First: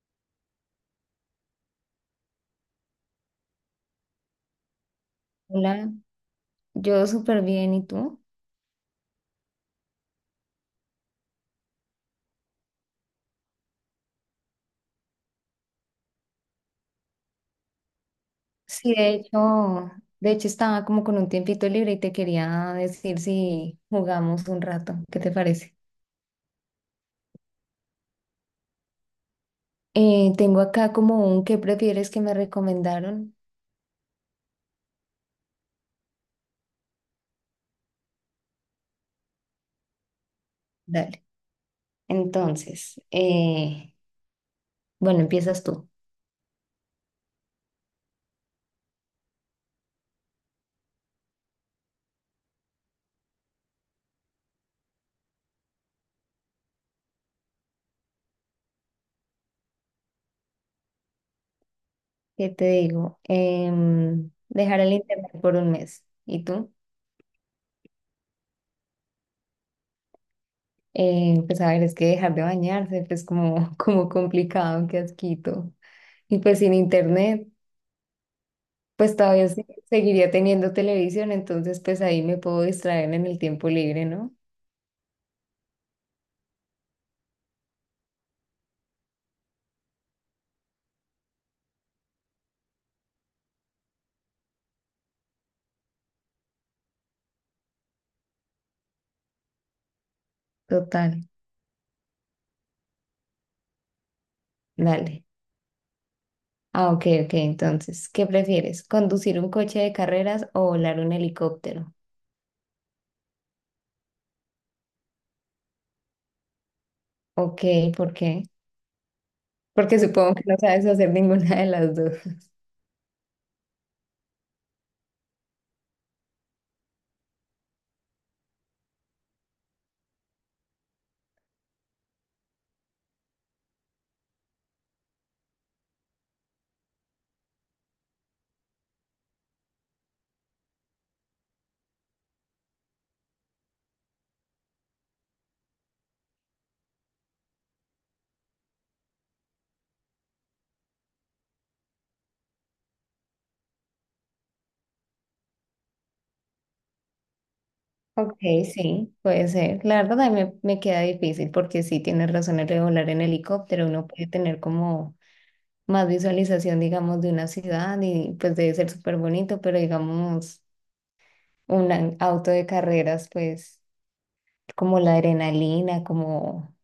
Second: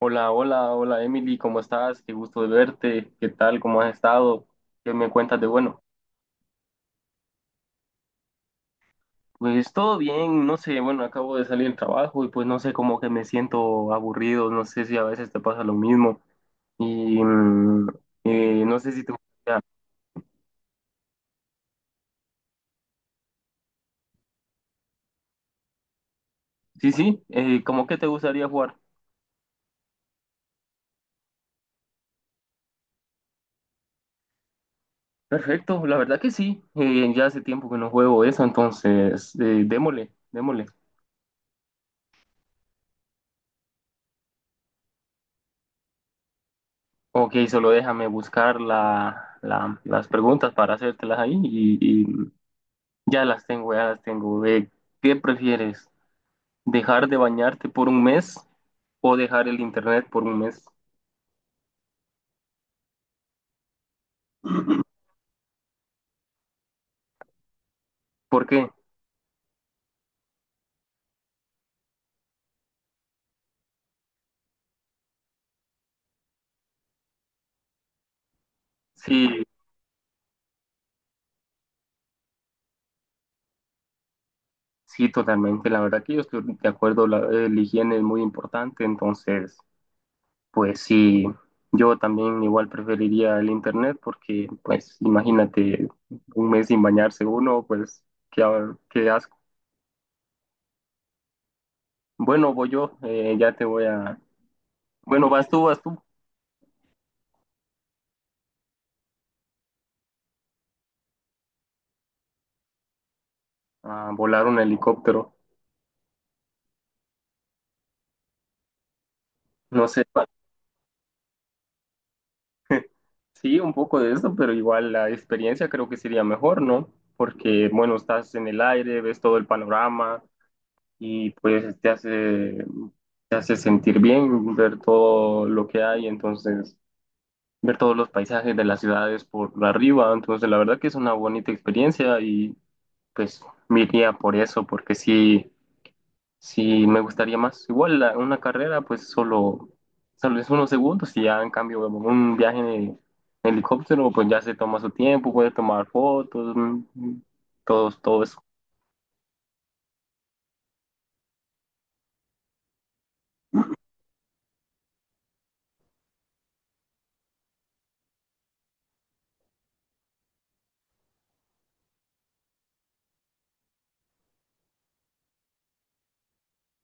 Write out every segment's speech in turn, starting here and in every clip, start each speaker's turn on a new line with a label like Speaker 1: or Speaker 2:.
Speaker 1: Hola, hola, hola Emily, ¿cómo estás? Qué gusto de verte, ¿qué tal? ¿Cómo has estado? ¿Qué me cuentas de bueno?
Speaker 2: Hola, yo súper bien, ¿y tú?
Speaker 1: Pues todo bien, no sé, bueno, acabo de salir del trabajo y pues no sé, como que me siento aburrido, no sé si a veces te pasa lo mismo y no sé
Speaker 2: Sí,
Speaker 1: si
Speaker 2: de
Speaker 1: te gustaría,
Speaker 2: hecho, de hecho estaba como con un tiempito libre y te quería decir si jugamos un rato, ¿qué te parece?
Speaker 1: sí, sí, ¿cómo que te gustaría jugar?
Speaker 2: Tengo acá como un ¿qué prefieres que me recomendaron?
Speaker 1: Perfecto, la verdad que sí, ya hace tiempo que no juego eso, entonces démosle, démosle.
Speaker 2: Dale. Entonces, bueno, empiezas tú.
Speaker 1: Ok, solo déjame buscar las preguntas para hacértelas ahí y, ya las tengo, ya las tengo. ¿Qué prefieres? ¿Dejar de bañarte por un mes o dejar el internet por un mes?
Speaker 2: ¿Qué te digo? Dejar el internet por un mes. ¿Y tú?
Speaker 1: ¿Por qué?
Speaker 2: Pues a ver, es que dejar de bañarse, pues como, como complicado, qué asquito. Y pues sin internet. Pues
Speaker 1: Sí,
Speaker 2: todavía seguiría teniendo televisión, entonces pues ahí me puedo distraer en el tiempo libre, ¿no?
Speaker 1: sí, totalmente. La verdad que yo estoy de acuerdo, el higiene es muy importante, entonces, pues sí, yo también igual preferiría el internet porque, pues, imagínate un mes sin bañarse uno, pues, qué, qué asco.
Speaker 2: Total,
Speaker 1: Bueno, voy yo, ya te voy a...
Speaker 2: dale.
Speaker 1: Bueno, vas tú,
Speaker 2: Ah, ok, ok, entonces, ¿qué prefieres? ¿Conducir un coche de carreras o volar un helicóptero?
Speaker 1: a volar un helicóptero.
Speaker 2: Ok, ¿por qué?
Speaker 1: No
Speaker 2: Porque
Speaker 1: sé.
Speaker 2: supongo que no sabes hacer ninguna de las dos.
Speaker 1: Sí, un poco de eso, pero igual la experiencia creo que sería mejor, ¿no? Porque, bueno, estás en el aire, ves todo el panorama y pues te hace sentir bien ver todo lo que hay, entonces ver todos los paisajes de las ciudades por arriba, entonces la verdad que es una bonita experiencia y pues me iría por eso, porque sí, sí, me gustaría más. Una carrera, pues solo, solo es unos segundos y ya en cambio un viaje en helicóptero, pues ya se toma su tiempo, puede tomar fotos, todo, todo
Speaker 2: Ok,
Speaker 1: eso.
Speaker 2: sí, puede ser. La verdad a mí me queda difícil porque sí tienes razón el de volar en helicóptero, uno puede tener como más visualización, digamos, de una ciudad y pues debe ser súper bonito, pero digamos... un auto de carreras, pues como la adrenalina, como,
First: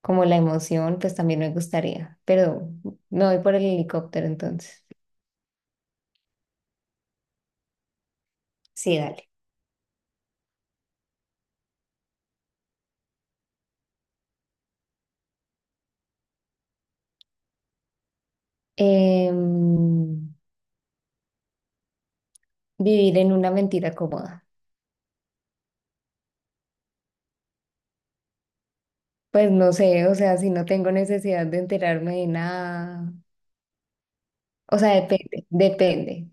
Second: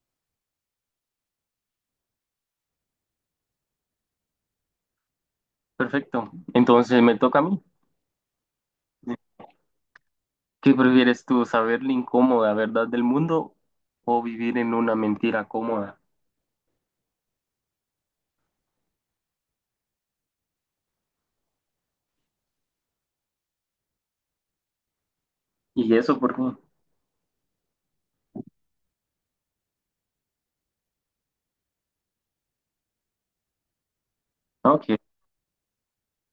Speaker 2: como la emoción, pues también me gustaría, pero me voy por el helicóptero entonces.
Speaker 1: Perfecto. Entonces me toca a mí.
Speaker 2: Sí, dale.
Speaker 1: ¿Qué prefieres tú, saber la incómoda verdad del mundo o vivir en una mentira cómoda?
Speaker 2: Em, vivir en una mentira cómoda.
Speaker 1: ¿Y eso por qué?
Speaker 2: Pues no sé, o sea, si no tengo necesidad de enterarme de nada, o
Speaker 1: Ok.
Speaker 2: sea, depende, depende,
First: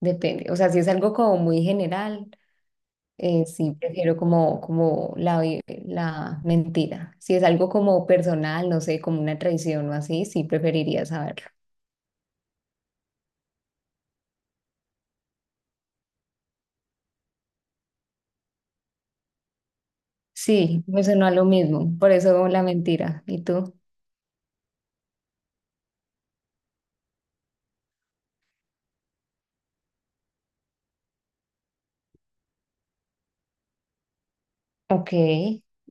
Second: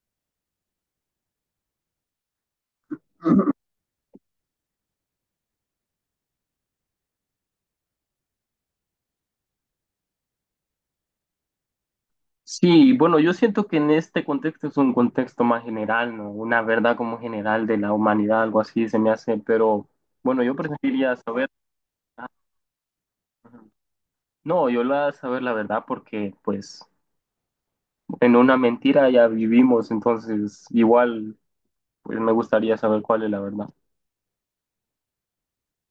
Speaker 2: depende. O sea, si es algo como muy general. Sí, prefiero como la mentira. Si es algo como personal, no sé, como una traición o así, sí preferiría saberlo.
Speaker 1: Sí, bueno, yo siento que en este contexto es un contexto más general, ¿no? Una verdad como general de la humanidad, algo así se me hace, pero bueno, yo
Speaker 2: Sí, me
Speaker 1: preferiría
Speaker 2: sonó a lo
Speaker 1: saber,
Speaker 2: mismo, por eso la mentira. ¿Y tú?
Speaker 1: no, yo la saber la verdad porque pues en una mentira ya vivimos, entonces igual pues me gustaría saber cuál es la verdad.
Speaker 2: Ok,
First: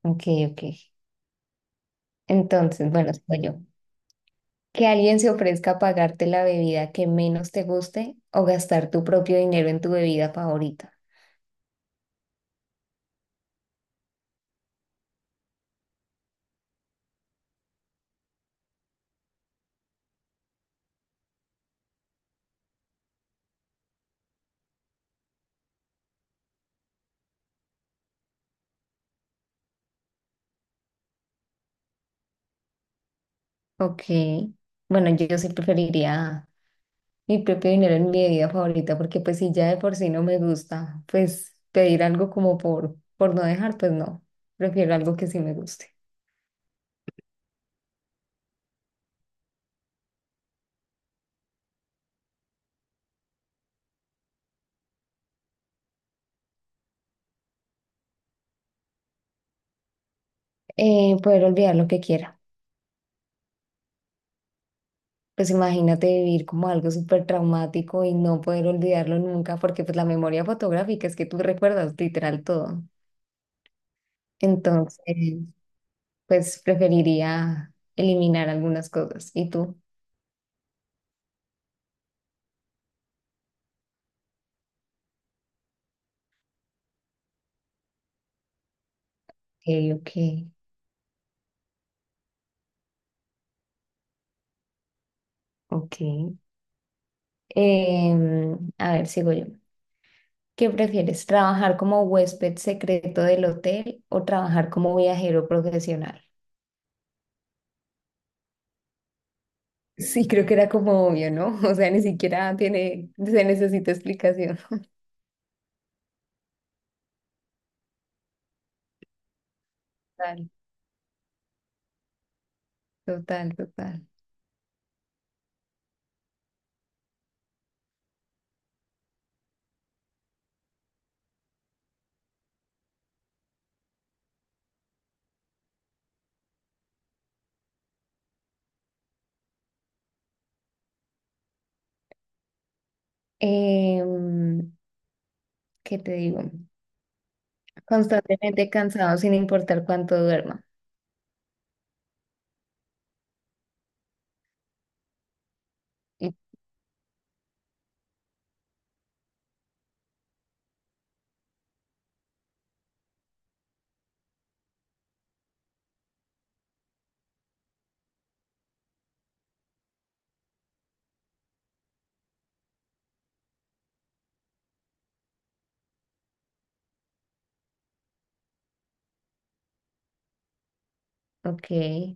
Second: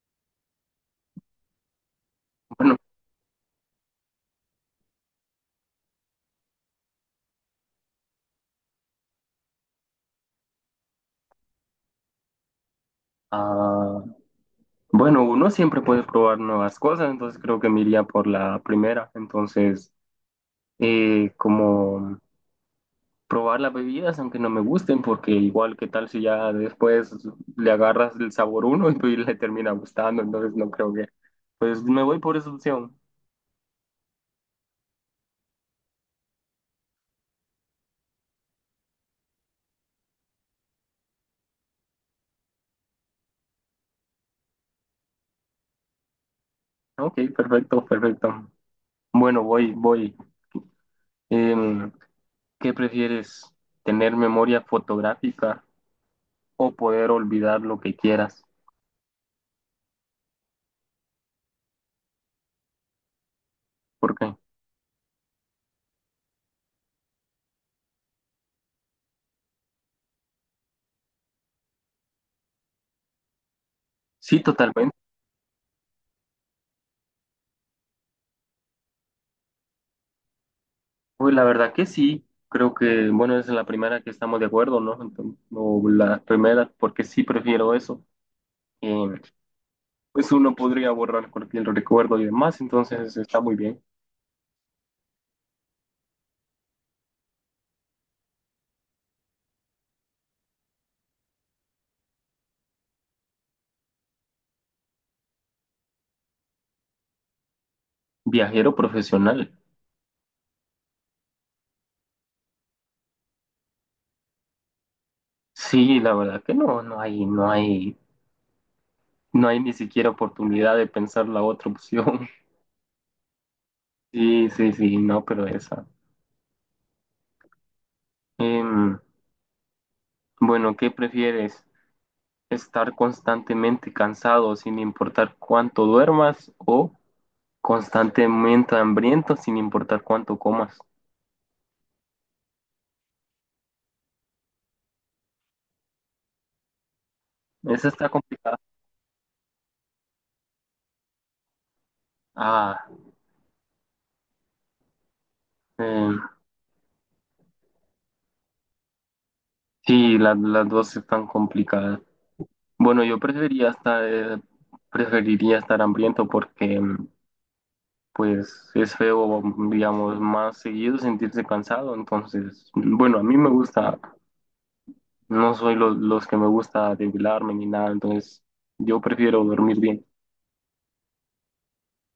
Speaker 2: ok, ok.
Speaker 1: Bueno,
Speaker 2: Entonces, bueno, soy yo. Que alguien se ofrezca a pagarte la bebida que menos te guste o gastar tu propio dinero en tu bebida favorita.
Speaker 1: ah, bueno, uno siempre puede probar nuevas cosas, entonces creo que me iría por la primera, entonces como... probar las bebidas, aunque no me gusten, porque igual qué tal si ya después le agarras el sabor uno y pues le termina gustando, entonces no creo que, pues me voy por esa opción.
Speaker 2: Ok. Bueno, yo sí preferiría mi propio dinero en mi bebida favorita, porque pues si ya de por sí no me gusta, pues pedir algo como por no dejar, pues no, prefiero algo que sí me guste.
Speaker 1: Ok, perfecto, perfecto. Bueno, voy, voy. Em, ¿Qué prefieres? ¿Tener memoria fotográfica o poder olvidar lo que quieras?
Speaker 2: Poder olvidar lo que quiera.
Speaker 1: ¿Por qué?
Speaker 2: Pues imagínate vivir como algo súper traumático y no poder olvidarlo nunca, porque pues la memoria fotográfica es que tú recuerdas literal todo.
Speaker 1: Sí, totalmente.
Speaker 2: Entonces, pues preferiría eliminar algunas cosas. ¿Y tú?
Speaker 1: Pues la verdad que sí. Creo que, bueno, es la primera que estamos de acuerdo, ¿no? Entonces, o la primera, porque sí prefiero eso. Em,
Speaker 2: Ok,
Speaker 1: pues uno podría borrar cualquier recuerdo y demás, entonces está muy bien.
Speaker 2: ok, ok. A ver, sigo yo. ¿Qué prefieres, trabajar como huésped secreto del hotel o trabajar como viajero profesional?
Speaker 1: Viajero profesional.
Speaker 2: Sí, creo que era como obvio, ¿no? O sea, ni siquiera tiene, se necesita explicación.
Speaker 1: Sí, la verdad que no, no hay, no hay, no hay ni siquiera
Speaker 2: Total,
Speaker 1: oportunidad de pensar la otra opción.
Speaker 2: total, total.
Speaker 1: Sí, sí, sí, no, pero esa. Em, bueno, ¿qué prefieres? ¿Estar constantemente cansado sin importar cuánto duermas o constantemente hambriento sin importar cuánto comas?
Speaker 2: Em, ¿Qué te digo?
Speaker 1: Esa está complicada.
Speaker 2: Constantemente cansado sin importar cuánto duerma.
Speaker 1: Ah, em,
Speaker 2: Y-
Speaker 1: sí, las dos están complicadas. Bueno, yo preferiría estar hambriento porque pues es feo, digamos, más seguido sentirse cansado. Entonces, bueno, a mí me gusta, no soy los que me gusta debilarme ni nada, entonces yo prefiero dormir bien.
Speaker 2: Ok,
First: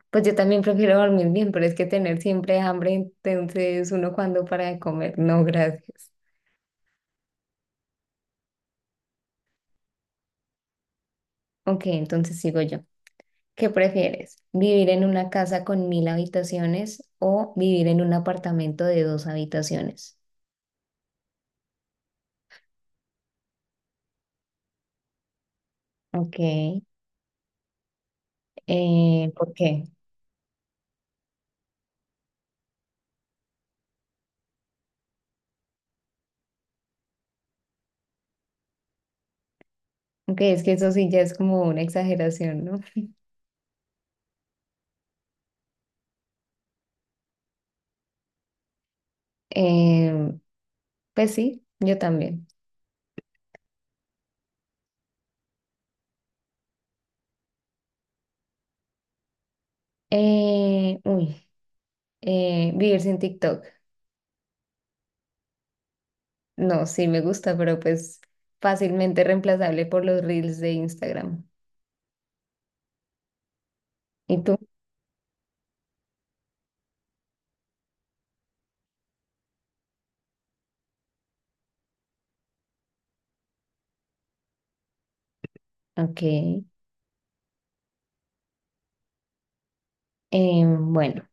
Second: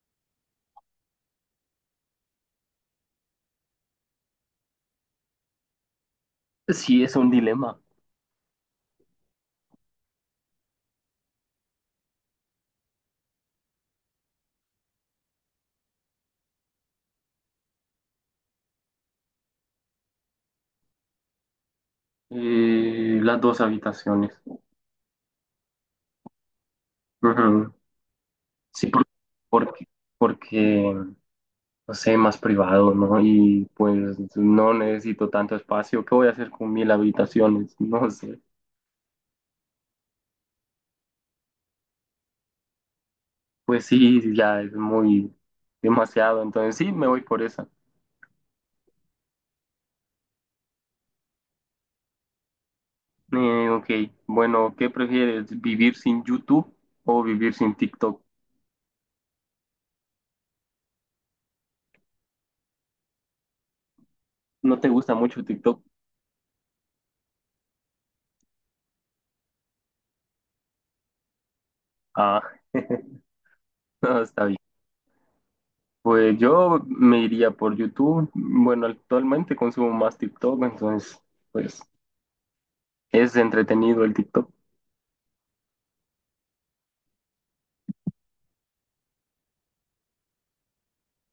Speaker 2: pues yo también prefiero dormir bien, pero es que tener siempre hambre, entonces uno cuando para de comer, no, gracias.
Speaker 1: Sí, es un dilema.
Speaker 2: Ok, entonces sigo yo. ¿Qué prefieres? ¿Vivir en una casa con 1.000 habitaciones o vivir en un apartamento de dos habitaciones?
Speaker 1: Las dos habitaciones.
Speaker 2: Ok,
Speaker 1: Ujú. Sí,
Speaker 2: ¿por qué?
Speaker 1: porque, porque, no sé, más privado, ¿no? Y pues no necesito tanto espacio. ¿Qué voy a hacer con mil habitaciones? No sé.
Speaker 2: Ok, es que eso sí ya es como una exageración, ¿no?
Speaker 1: Pues sí, ya es muy demasiado. Entonces sí, me voy por esa.
Speaker 2: Eh, pues sí, yo también.
Speaker 1: Ok, bueno, ¿qué prefieres? ¿Vivir sin YouTube o vivir sin TikTok?
Speaker 2: Uy, vivir sin TikTok.
Speaker 1: ¿No te gusta mucho TikTok?
Speaker 2: No, sí me gusta, pero pues fácilmente reemplazable por los reels de Instagram.
Speaker 1: Ah, no,
Speaker 2: ¿Y
Speaker 1: está bien.
Speaker 2: tú?
Speaker 1: Pues yo me iría por YouTube. Bueno, actualmente consumo más TikTok, entonces pues es entretenido el TikTok.
Speaker 2: Ok, bueno,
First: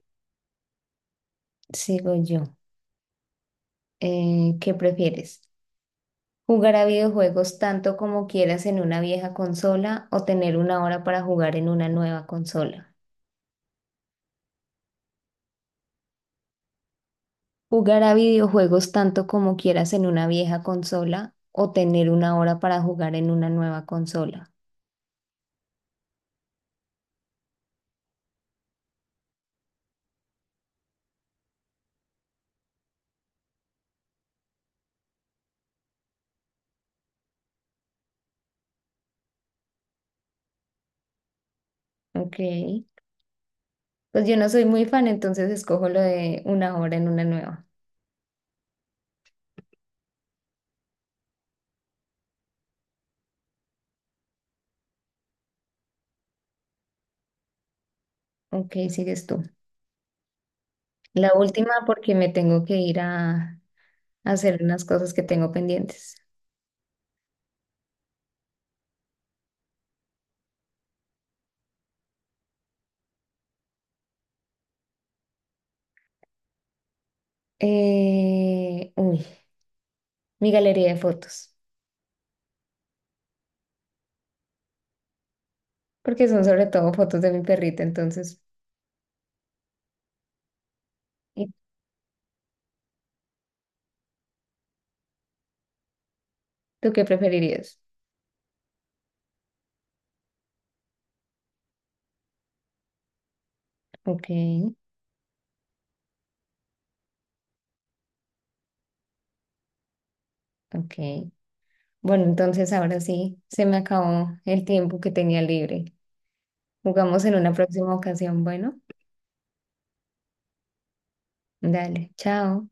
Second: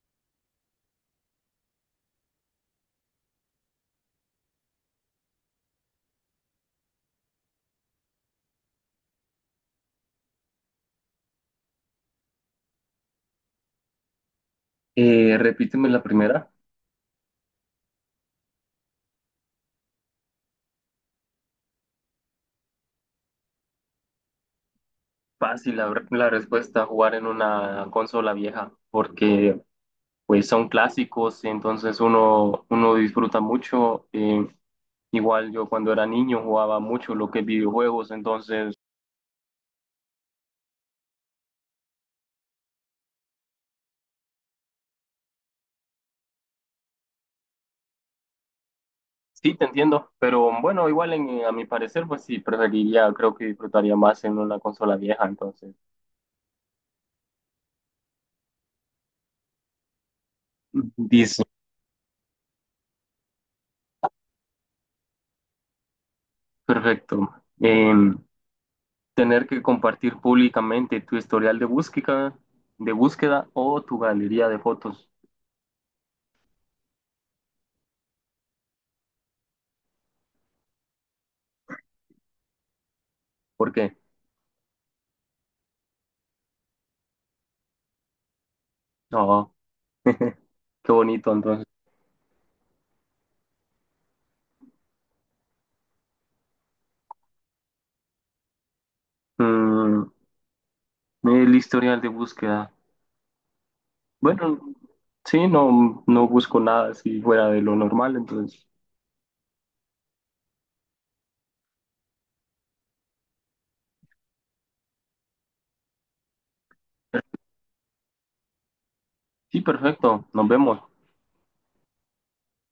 Speaker 2: sigo yo. ¿Qué prefieres? Jugar a videojuegos tanto como quieras en una vieja consola o tener una hora para jugar en una nueva consola.
Speaker 1: Repíteme la primera.
Speaker 2: Jugar a videojuegos tanto como quieras en una vieja consola o tener una hora para jugar en una nueva consola.
Speaker 1: Fácil la respuesta, jugar en una consola vieja, porque pues son clásicos, entonces uno, uno disfruta mucho. Igual yo cuando era niño jugaba mucho lo que es videojuegos, entonces
Speaker 2: Ok. Pues yo no soy muy fan, entonces escojo lo de una hora en una nueva.
Speaker 1: sí, te entiendo, pero bueno, a mi parecer, pues sí, preferiría, creo que disfrutaría más en una consola vieja, entonces.
Speaker 2: Ok, sigues tú. La
Speaker 1: Dice,
Speaker 2: última porque me tengo que ir a hacer unas cosas que tengo pendientes.
Speaker 1: perfecto. Em, tener que compartir públicamente tu historial de búsqueda o tu galería de fotos.
Speaker 2: Uy, mi galería de fotos.
Speaker 1: ¿Por qué?
Speaker 2: Porque son sobre todo fotos de mi perrita, entonces,
Speaker 1: No, qué bonito
Speaker 2: ¿y
Speaker 1: entonces.
Speaker 2: tú qué preferirías?
Speaker 1: Mm, el historial de búsqueda.
Speaker 2: Ok,
Speaker 1: Bueno, sí, no, no busco nada así fuera de lo normal, entonces.
Speaker 2: ok. Bueno, entonces ahora sí, se me acabó el tiempo que tenía libre. Jugamos en una próxima ocasión, bueno,
Speaker 1: Sí, perfecto, nos vemos.
Speaker 2: dale, chao.